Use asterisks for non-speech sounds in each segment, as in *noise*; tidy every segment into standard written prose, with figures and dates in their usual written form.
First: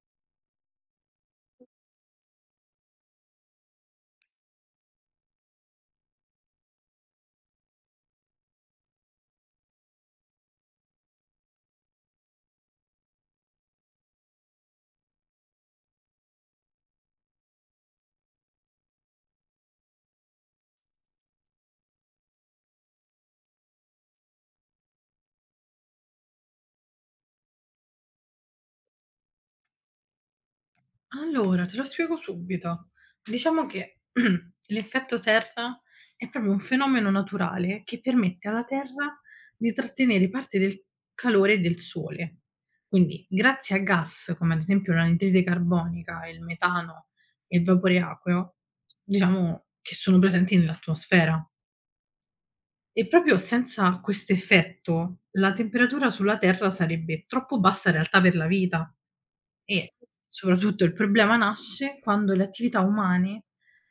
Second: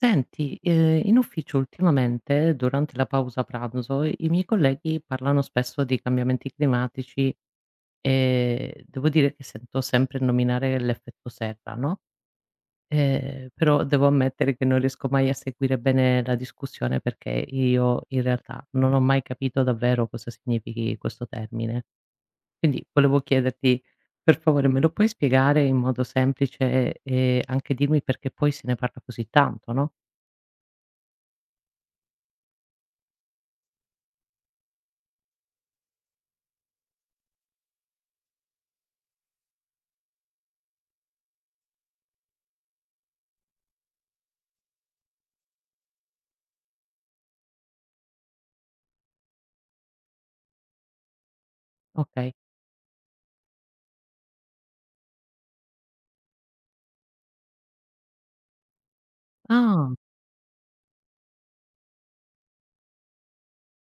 Senti, in ufficio ultimamente, durante la pausa pranzo, i miei colleghi parlano spesso di cambiamenti climatici e devo dire che sento sempre nominare l'effetto serra, no, però devo ammettere che non riesco mai a seguire bene la discussione perché io in realtà non ho mai capito davvero cosa significhi questo termine. Quindi volevo chiederti, per favore, me lo puoi spiegare in modo semplice e anche dirmi perché poi se ne parla così tanto, no? Allora, te lo spiego subito. Diciamo che *clears throat* l'effetto serra è proprio un fenomeno naturale che permette alla Terra di trattenere parte del calore del Sole. Quindi, grazie a gas come ad esempio l'anidride carbonica, il metano e il vapore acqueo, diciamo che sono presenti nell'atmosfera. Okay. E proprio senza questo effetto, la temperatura sulla Terra sarebbe troppo bassa in realtà per la vita. Ah. E soprattutto il problema nasce quando le attività umane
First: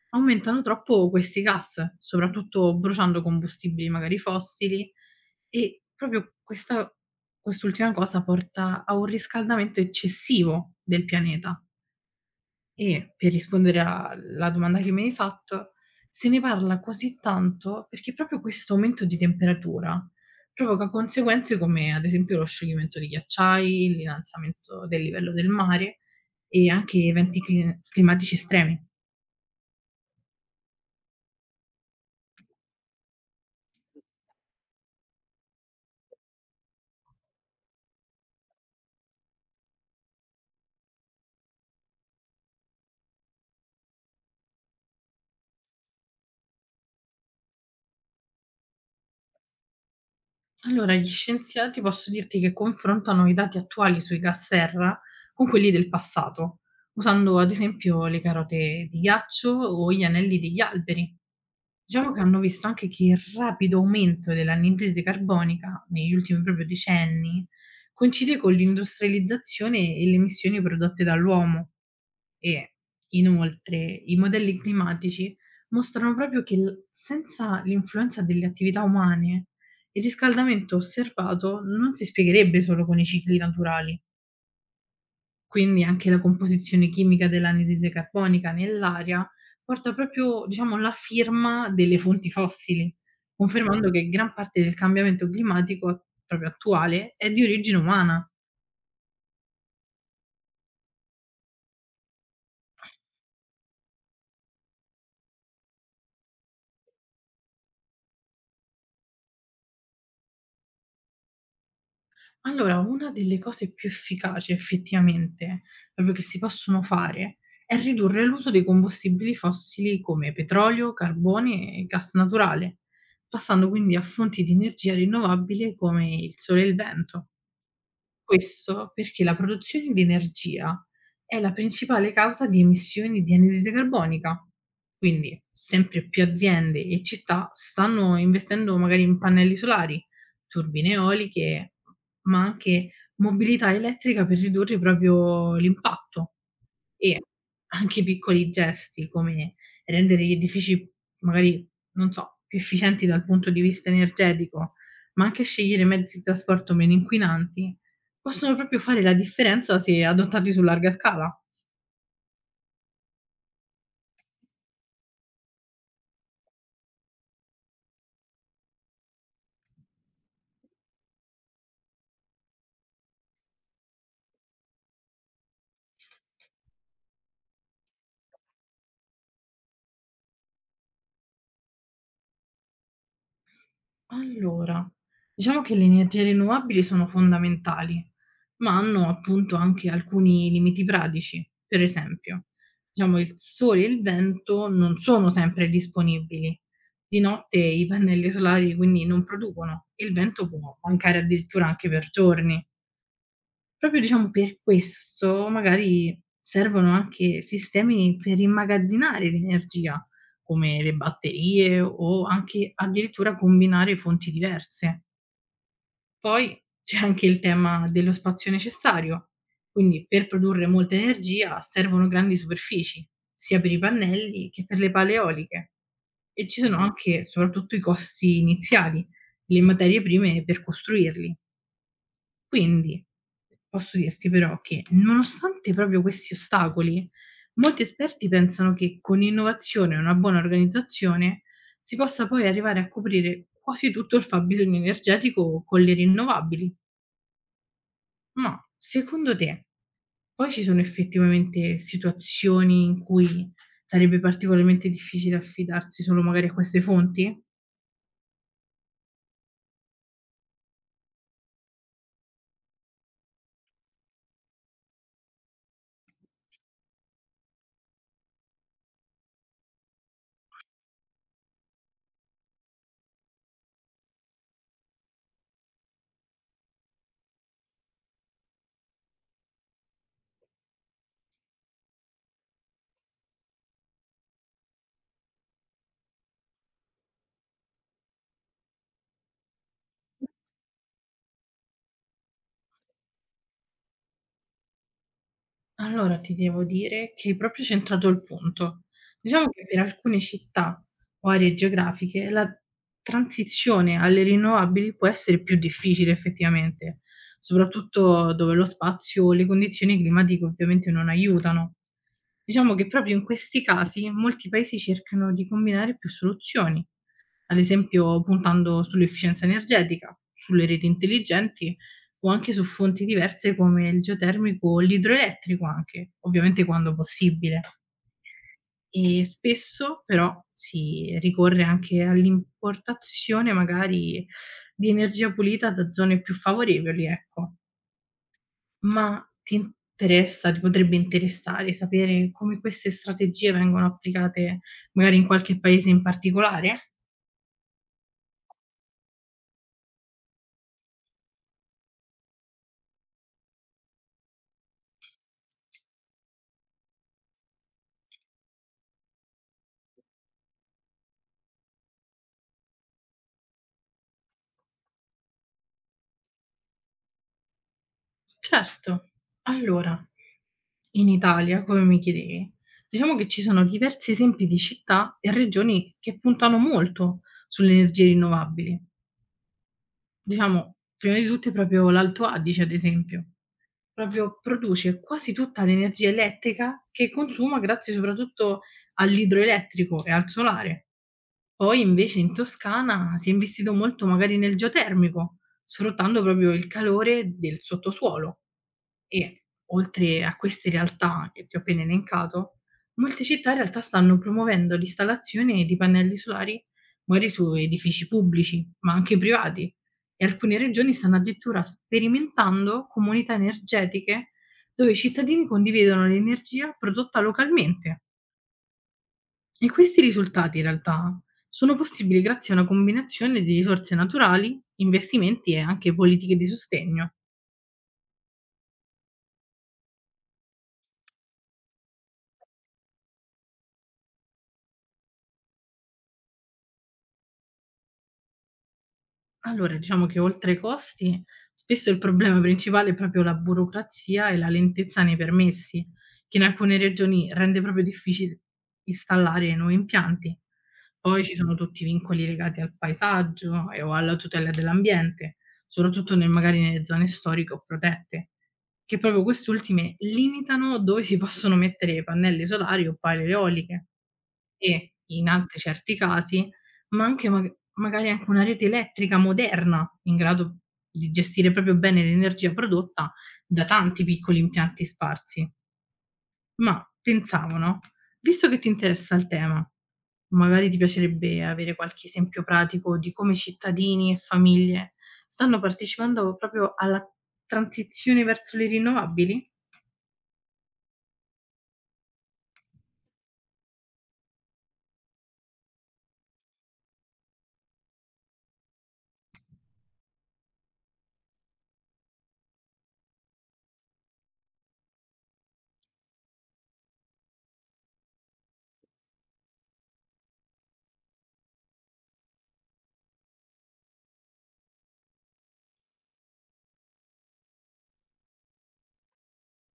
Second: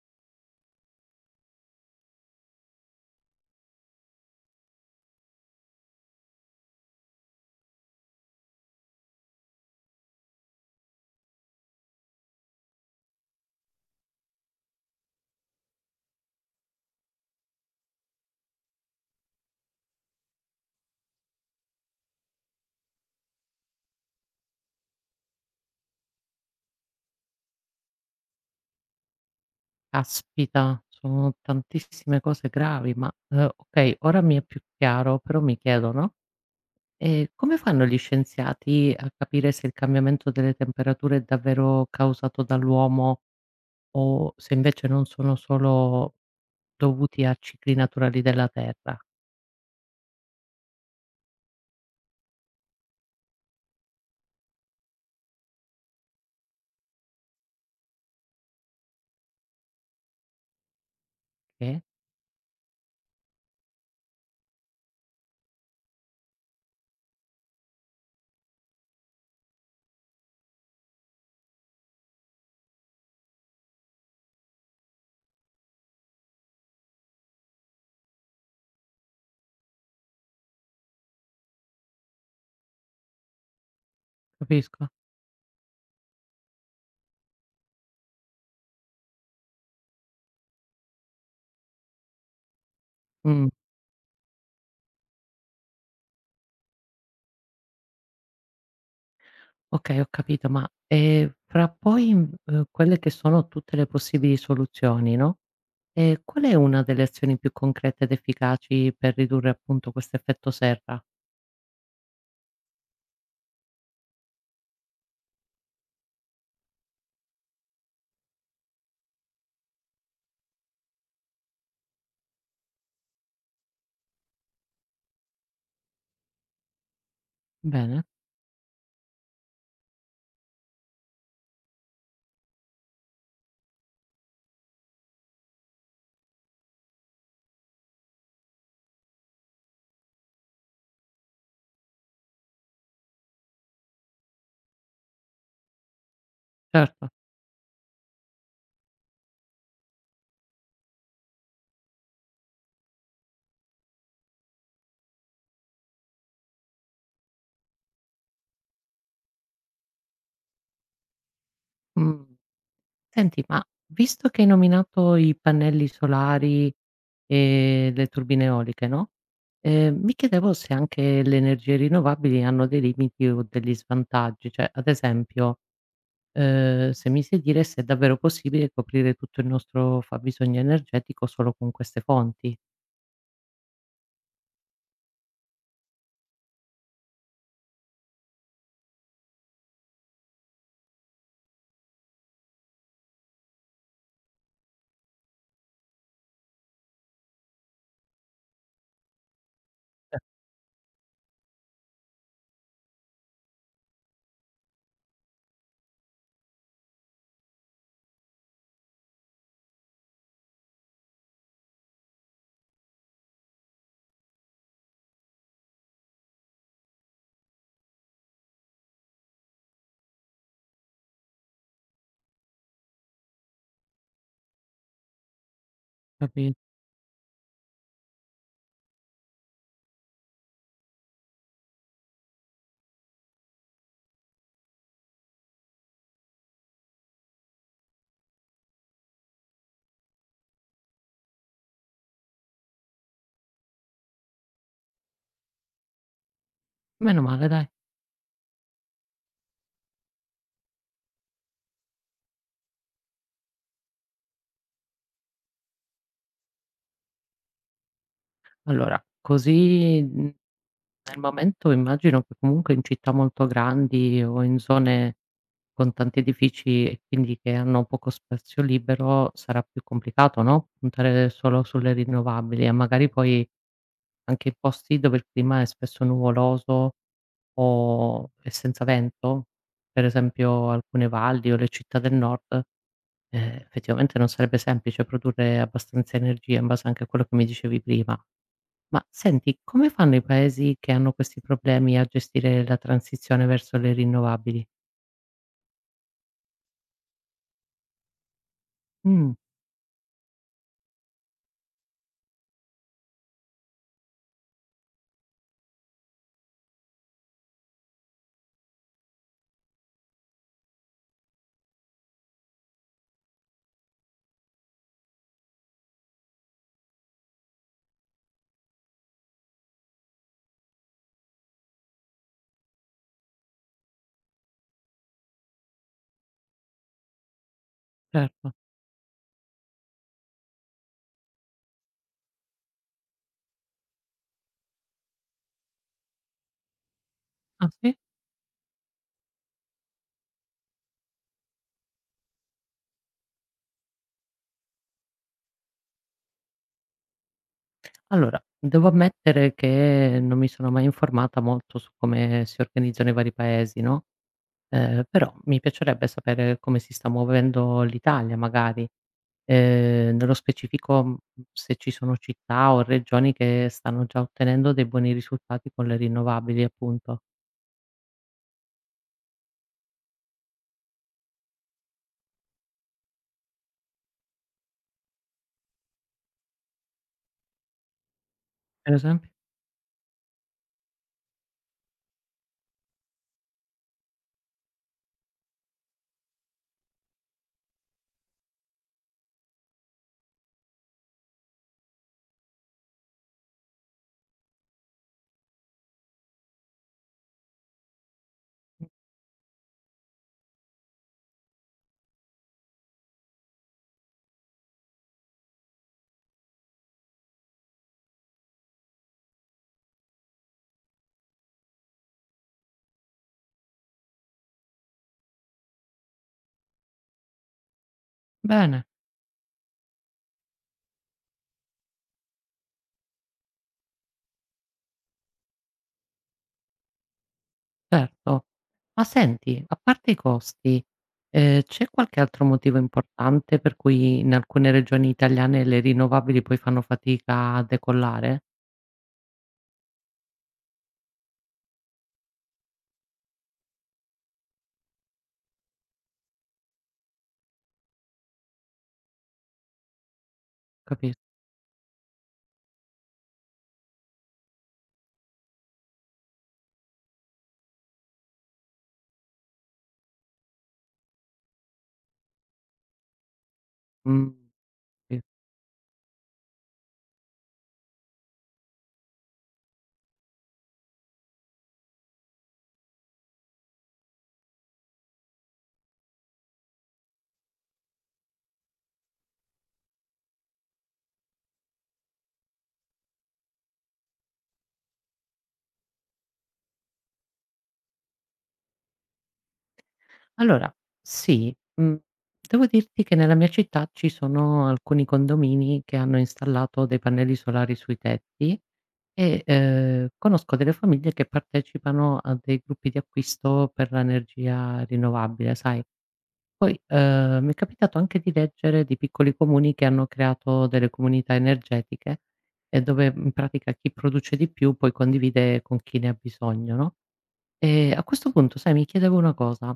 aumentano troppo questi gas, soprattutto bruciando combustibili magari fossili e proprio questa quest'ultima cosa porta a un riscaldamento eccessivo del pianeta. E per rispondere alla domanda che mi hai fatto, se ne parla così tanto perché proprio questo aumento di temperatura provoca conseguenze come ad esempio lo scioglimento di ghiacciai, l'innalzamento del livello del mare e anche eventi climatici estremi. Caspita, sono tantissime cose gravi, ma, okay, ora mi è più chiaro, però mi chiedo, no, come fanno gli scienziati a capire se il cambiamento delle temperature è davvero causato dall'uomo o se invece non sono solo dovuti a cicli naturali della terra? Allora, gli scienziati posso dirti che confrontano i dati attuali sui gas serra con quelli del passato, usando ad esempio le carote di ghiaccio o gli anelli degli alberi. Che? Diciamo che hanno visto anche che il rapido aumento dell'anidride carbonica negli ultimi proprio decenni coincide con l'industrializzazione e le emissioni prodotte dall'uomo. E inoltre i modelli climatici mostrano proprio che l senza l'influenza delle attività umane, il riscaldamento osservato non si spiegherebbe solo con i cicli naturali. Capisco. Quindi anche la composizione chimica dell'anidride carbonica nell'aria porta proprio, diciamo, la firma delle fonti fossili, Mh. confermando che gran parte del cambiamento climatico proprio attuale è di origine umana. Okay, ho capito, ma, fra poi, quelle che sono tutte le possibili soluzioni, no? E qual è una delle azioni più concrete ed efficaci per ridurre appunto questo effetto serra? Allora, una delle cose più efficaci effettivamente, proprio che si possono fare, è ridurre l'uso dei combustibili fossili come petrolio, carbone e gas naturale, passando quindi a fonti di energia rinnovabile come il sole e il vento. Bene. Questo perché la produzione di energia è la principale causa di emissioni di anidride carbonica. Quindi sempre più aziende e città stanno investendo magari in pannelli solari, turbine eoliche, ma anche mobilità elettrica per ridurre proprio l'impatto. Certo. E anche piccoli gesti come rendere gli edifici magari, non so, più efficienti dal punto di vista energetico, ma anche scegliere mezzi di trasporto meno inquinanti possono proprio fare la differenza se adottati su larga scala. Mhmm. Senti, ma visto che hai nominato i pannelli solari e le turbine eoliche, no, mi chiedevo se anche le energie rinnovabili hanno dei limiti o degli svantaggi. Cioè, ad esempio, se mi sai dire se è davvero possibile coprire tutto il nostro fabbisogno energetico solo con queste fonti. Allora, diciamo che le energie rinnovabili sono fondamentali, ma hanno appunto anche alcuni limiti pratici. Per esempio, diciamo il sole e il vento non sono sempre disponibili. Di notte i pannelli solari quindi non producono e il vento può mancare addirittura anche per giorni. Proprio diciamo per questo magari servono anche sistemi per immagazzinare l'energia, come le batterie o anche addirittura combinare fonti diverse. Poi c'è anche il tema dello spazio necessario, quindi per produrre molta energia servono grandi superfici, sia per i pannelli che per le pale eoliche. E Capi. ci sono anche soprattutto i costi iniziali, le materie prime per costruirli. Quindi, posso dirti però che, nonostante proprio questi ostacoli, molti esperti pensano che con innovazione e una buona organizzazione si possa poi arrivare a coprire quasi tutto il fabbisogno energetico con le rinnovabili. Meno male dai. Ma secondo te, poi ci sono effettivamente situazioni in cui sarebbe particolarmente difficile affidarsi solo magari a queste fonti? Allora, così, mhmm. Nel momento immagino che comunque in città molto grandi o in zone con tanti edifici e quindi che hanno poco spazio libero sarà più complicato, no, puntare solo sulle rinnovabili e magari poi anche in posti dove il clima è spesso nuvoloso o e senza vento, per esempio alcune valli o le città del nord, effettivamente non sarebbe semplice produrre abbastanza energia in base anche a quello che mi dicevi prima. Ma senti, come fanno i paesi che hanno questi problemi a gestire la transizione verso le rinnovabili? Allora ti devo dire che hai proprio centrato il punto. Mh. Diciamo che per alcune città o aree geografiche la transizione alle rinnovabili può essere più difficile effettivamente, soprattutto dove lo spazio o le condizioni climatiche ovviamente non aiutano. Diciamo che proprio in questi casi molti paesi cercano di combinare più soluzioni, ad esempio puntando sull'efficienza energetica, sulle reti intelligenti o anche su fonti diverse come il geotermico o l'idroelettrico anche, ovviamente quando possibile. Certo. E spesso però si ricorre anche all'importazione magari di energia pulita da zone più favorevoli, ecco. Ah, sì? Ma ti interessa, ti potrebbe interessare sapere come queste strategie vengono applicate magari in qualche paese in particolare? Allora, devo ammettere che non mi sono mai informata molto su come si organizzano i vari paesi, no, però mi piacerebbe sapere come si sta muovendo l'Italia magari. Nello specifico, mhmm, se ci sono città o regioni che stanno già ottenendo dei buoni risultati con le rinnovabili appunto. Certo. Allora, in Italia, come mi chiedevi, diciamo che ci sono diversi esempi di città e regioni che puntano molto sulle energie rinnovabili. Per esempio. Diciamo, prima di tutte proprio l'Alto Adige, ad esempio, proprio produce quasi tutta l'energia elettrica che consuma grazie soprattutto all'idroelettrico e al solare. Poi invece in Toscana si è investito molto magari nel geotermico, sfruttando proprio il calore del sottosuolo. E oltre a queste realtà che ti ho appena elencato, molte città in realtà stanno promuovendo l'installazione di pannelli solari magari su edifici pubblici, ma anche privati. E alcune regioni stanno addirittura sperimentando comunità energetiche dove i cittadini condividono l'energia prodotta localmente. Bene. E questi risultati in realtà sono possibili grazie a una combinazione di risorse naturali, investimenti e anche politiche di sostegno. Certo. Ma senti, a parte i costi, c'è qualche altro motivo importante per cui in alcune regioni italiane le rinnovabili poi fanno fatica a decollare? Allora, diciamo che oltre ai costi, spesso il problema principale è proprio la burocrazia e la lentezza nei permessi, che in alcune regioni rende proprio difficile installare nuovi impianti. Capis. Poi ci sono tutti i vincoli legati al paesaggio e o alla tutela dell'ambiente, soprattutto magari nelle zone storiche o protette, che proprio queste ultime limitano dove si possono mettere pannelli solari o pale eoliche Mhmm, e sì. in altri certi casi ma anche magari anche una rete elettrica moderna, in grado di gestire proprio bene l'energia prodotta da tanti piccoli impianti sparsi. Ma pensavo, no, visto che ti interessa il tema, magari ti piacerebbe avere qualche esempio pratico di come cittadini e famiglie stanno partecipando proprio alla transizione verso le rinnovabili? Allora sì, mhmm, devo dirti che nella mia città ci sono alcuni condomini che hanno installato dei pannelli solari sui tetti e, conosco delle famiglie che partecipano a dei gruppi di acquisto per l'energia rinnovabile, sai. Poi, mi è capitato anche di leggere di piccoli comuni che hanno creato delle comunità energetiche e dove in pratica chi produce di più poi condivide con chi ne ha bisogno, no, a questo punto sai mi chiedevo una cosa:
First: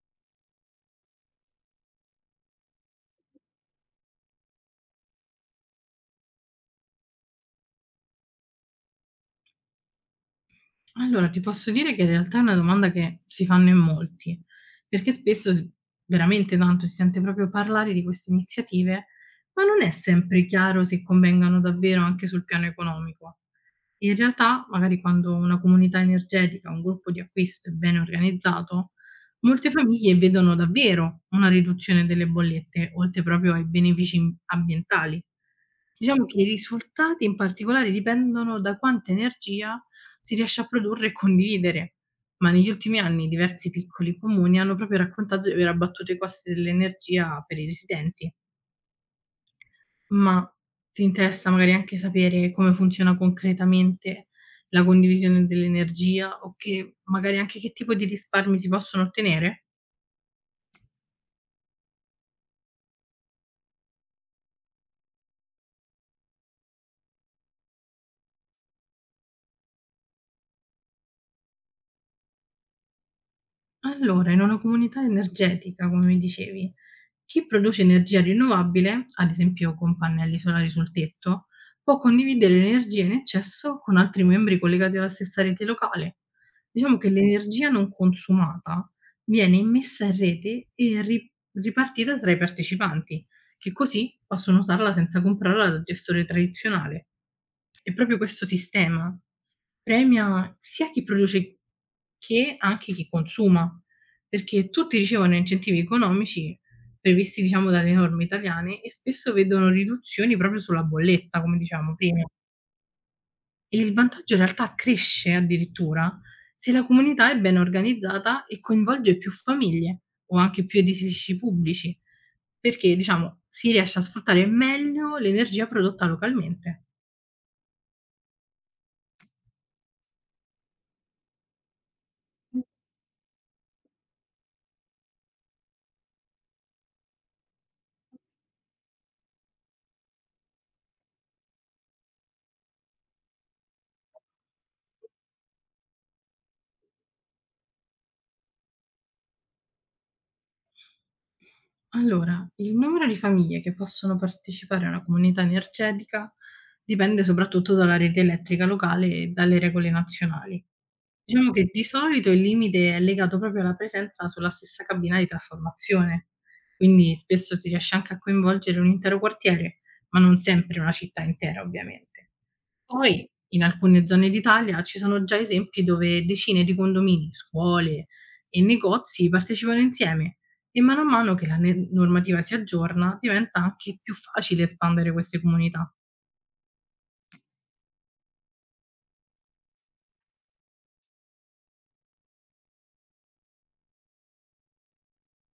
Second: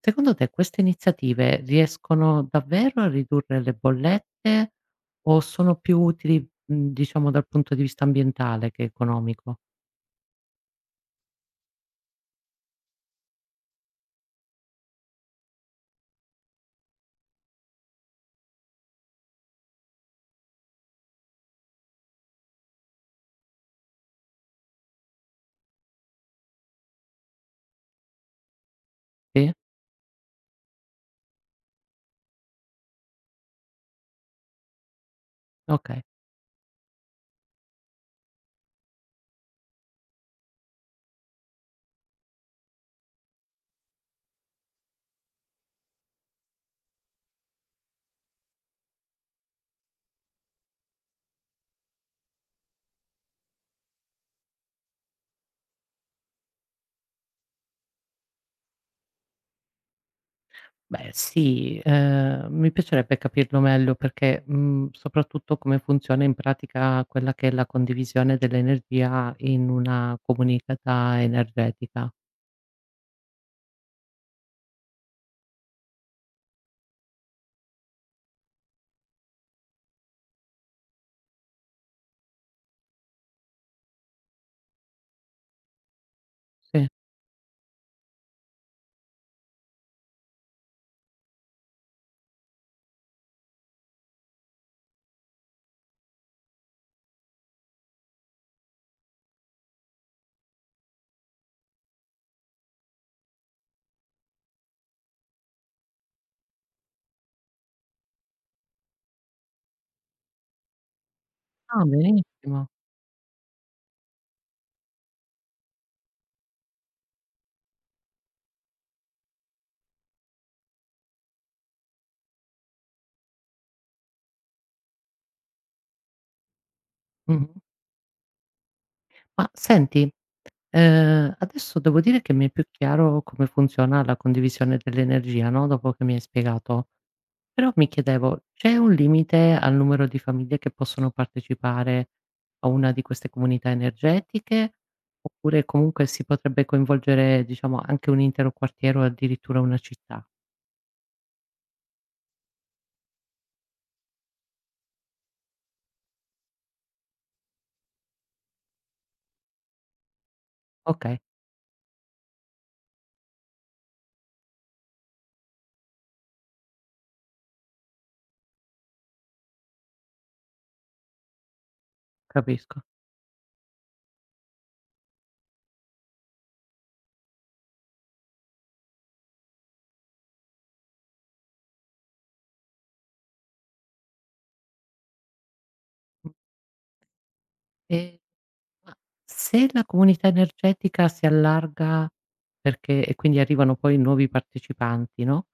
secondo te queste iniziative riescono davvero a ridurre le bollette o sono più utili, mhmm, diciamo dal punto di vista ambientale che economico? Allora, ti posso dire che in realtà è una domanda che si fanno in molti, perché spesso s veramente tanto si sente proprio parlare di queste iniziative, ma non è sempre chiaro se convengano davvero anche sul piano economico. In realtà, magari quando una comunità energetica, un gruppo di acquisto è ben organizzato, Sì? molte famiglie vedono davvero una riduzione delle bollette, oltre proprio ai benefici ambientali. Okay. Diciamo che i risultati in particolare dipendono da quanta energia si riesce a produrre e condividere, ma negli ultimi anni diversi piccoli comuni hanno proprio raccontato di aver abbattuto i costi dell'energia per i residenti. Ma ti interessa magari anche sapere come funziona concretamente la condivisione dell'energia o che magari anche che tipo di risparmi si possono ottenere? Beh sì, mi piacerebbe capirlo meglio perché, mhmm, soprattutto come funziona in pratica quella che è la condivisione dell'energia in una comunità energetica. Allora, in una comunità energetica, come mi dicevi, chi produce energia rinnovabile, ad esempio con pannelli solari sul tetto, può condividere l'energia in eccesso con altri membri collegati alla stessa rete locale. Sì. Diciamo che l'energia non consumata viene immessa in rete e ripartita tra i partecipanti, che così possono usarla senza comprarla dal gestore tradizionale. E proprio questo sistema premia sia chi produce che anche chi consuma, perché tutti ricevono incentivi economici previsti diciamo dalle norme italiane e spesso vedono riduzioni proprio sulla bolletta, come Ah, dicevamo prima. benissimo. E il vantaggio in realtà cresce addirittura se la comunità è ben organizzata e coinvolge più famiglie o anche più edifici pubblici, perché diciamo si riesce a sfruttare meglio l'energia prodotta localmente. Mh-mh. Ma senti, adesso devo dire che mi è più chiaro come funziona la condivisione dell'energia, no, dopo che mi hai spiegato. Però mi chiedevo, c'è un limite al numero di famiglie che possono partecipare a una di queste comunità energetiche? Oppure comunque si potrebbe coinvolgere, diciamo, anche un intero quartiere o addirittura una città? Allora, il numero di famiglie che possono partecipare a una comunità energetica dipende soprattutto dalla rete elettrica locale e dalle regole nazionali. Okay, Diciamo che di solito il limite è legato proprio alla presenza sulla stessa cabina di trasformazione, quindi spesso si riesce anche a coinvolgere un intero quartiere, ma non sempre una città intera, ovviamente. capisco. Poi, in alcune zone d'Italia ci sono già esempi dove decine di condomini, scuole e negozi partecipano insieme e mano a mano che la ne normativa si aggiorna, diventa anche più facile espandere queste comunità. Mh. e ma Se la comunità energetica si allarga perché quindi arrivano poi nuovi partecipanti, no,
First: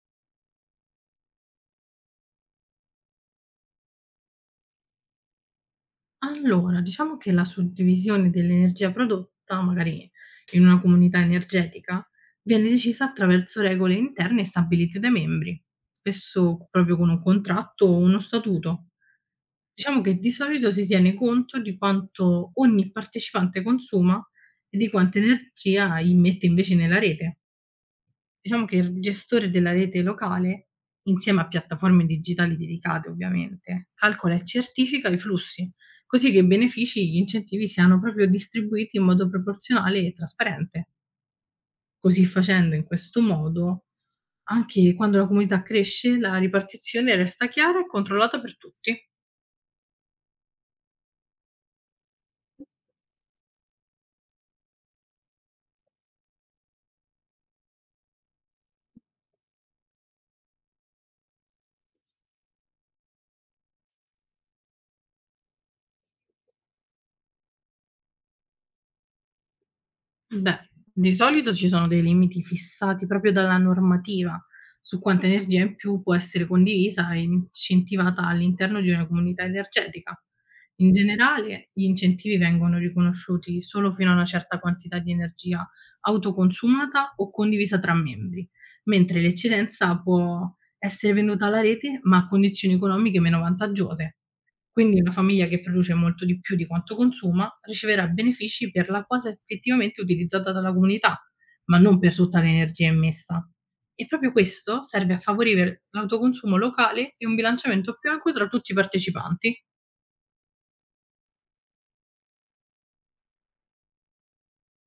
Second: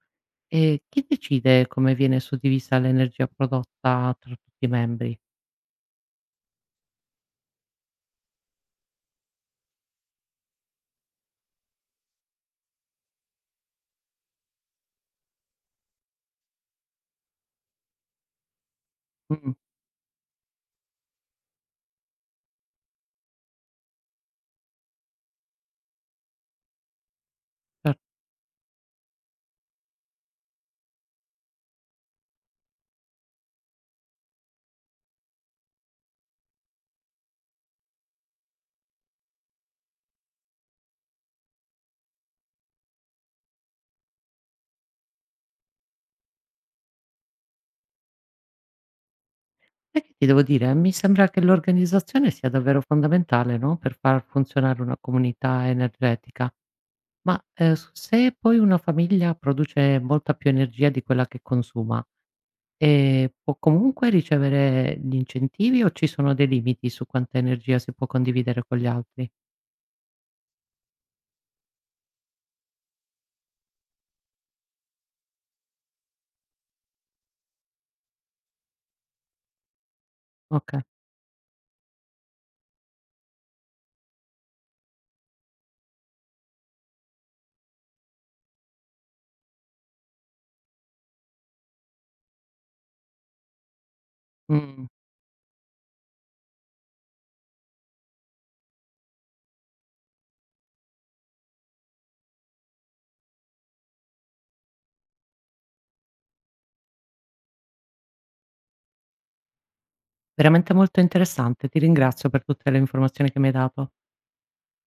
chi decide come viene suddivisa l'energia prodotta tra tutti i membri? Allora, diciamo che la suddivisione dell'energia prodotta, magari in una comunità energetica, viene decisa attraverso regole interne stabilite dai membri, spesso proprio con un contratto o uno statuto. Mh. Diciamo che di solito si tiene conto di quanto ogni partecipante consuma e di quanta energia immette invece nella rete. Cer. Diciamo che il gestore della rete locale, insieme a piattaforme digitali dedicate ovviamente, calcola e certifica i flussi, così che i benefici e gli incentivi siano proprio distribuiti in modo proporzionale e trasparente. Così facendo in questo modo, anche quando la comunità cresce, la ripartizione resta chiara e controllata per tutti. Sai che ti devo dire, mi sembra che l'organizzazione sia davvero fondamentale, no, per far funzionare una comunità energetica, ma se poi una famiglia produce molta più energia di quella che consuma, può comunque ricevere gli incentivi o ci sono dei limiti su quanta energia si può condividere con gli altri? Beh, di solito ci sono dei limiti fissati proprio dalla normativa su quanta energia in più può essere condivisa e incentivata all'interno di una comunità energetica. Ok. In generale, gli incentivi vengono riconosciuti solo fino a una certa quantità di energia autoconsumata o condivisa tra membri, mentre l'eccedenza può essere venduta alla rete ma a condizioni economiche meno vantaggiose. Mm. Quindi una famiglia che produce molto di più di quanto consuma riceverà benefici per la cosa effettivamente utilizzata dalla comunità, ma non per tutta l'energia emessa. E proprio questo serve a favorire l'autoconsumo locale e un bilanciamento più equo tra tutti i partecipanti. Veramente molto interessante, ti ringrazio per tutte le informazioni che mi hai dato.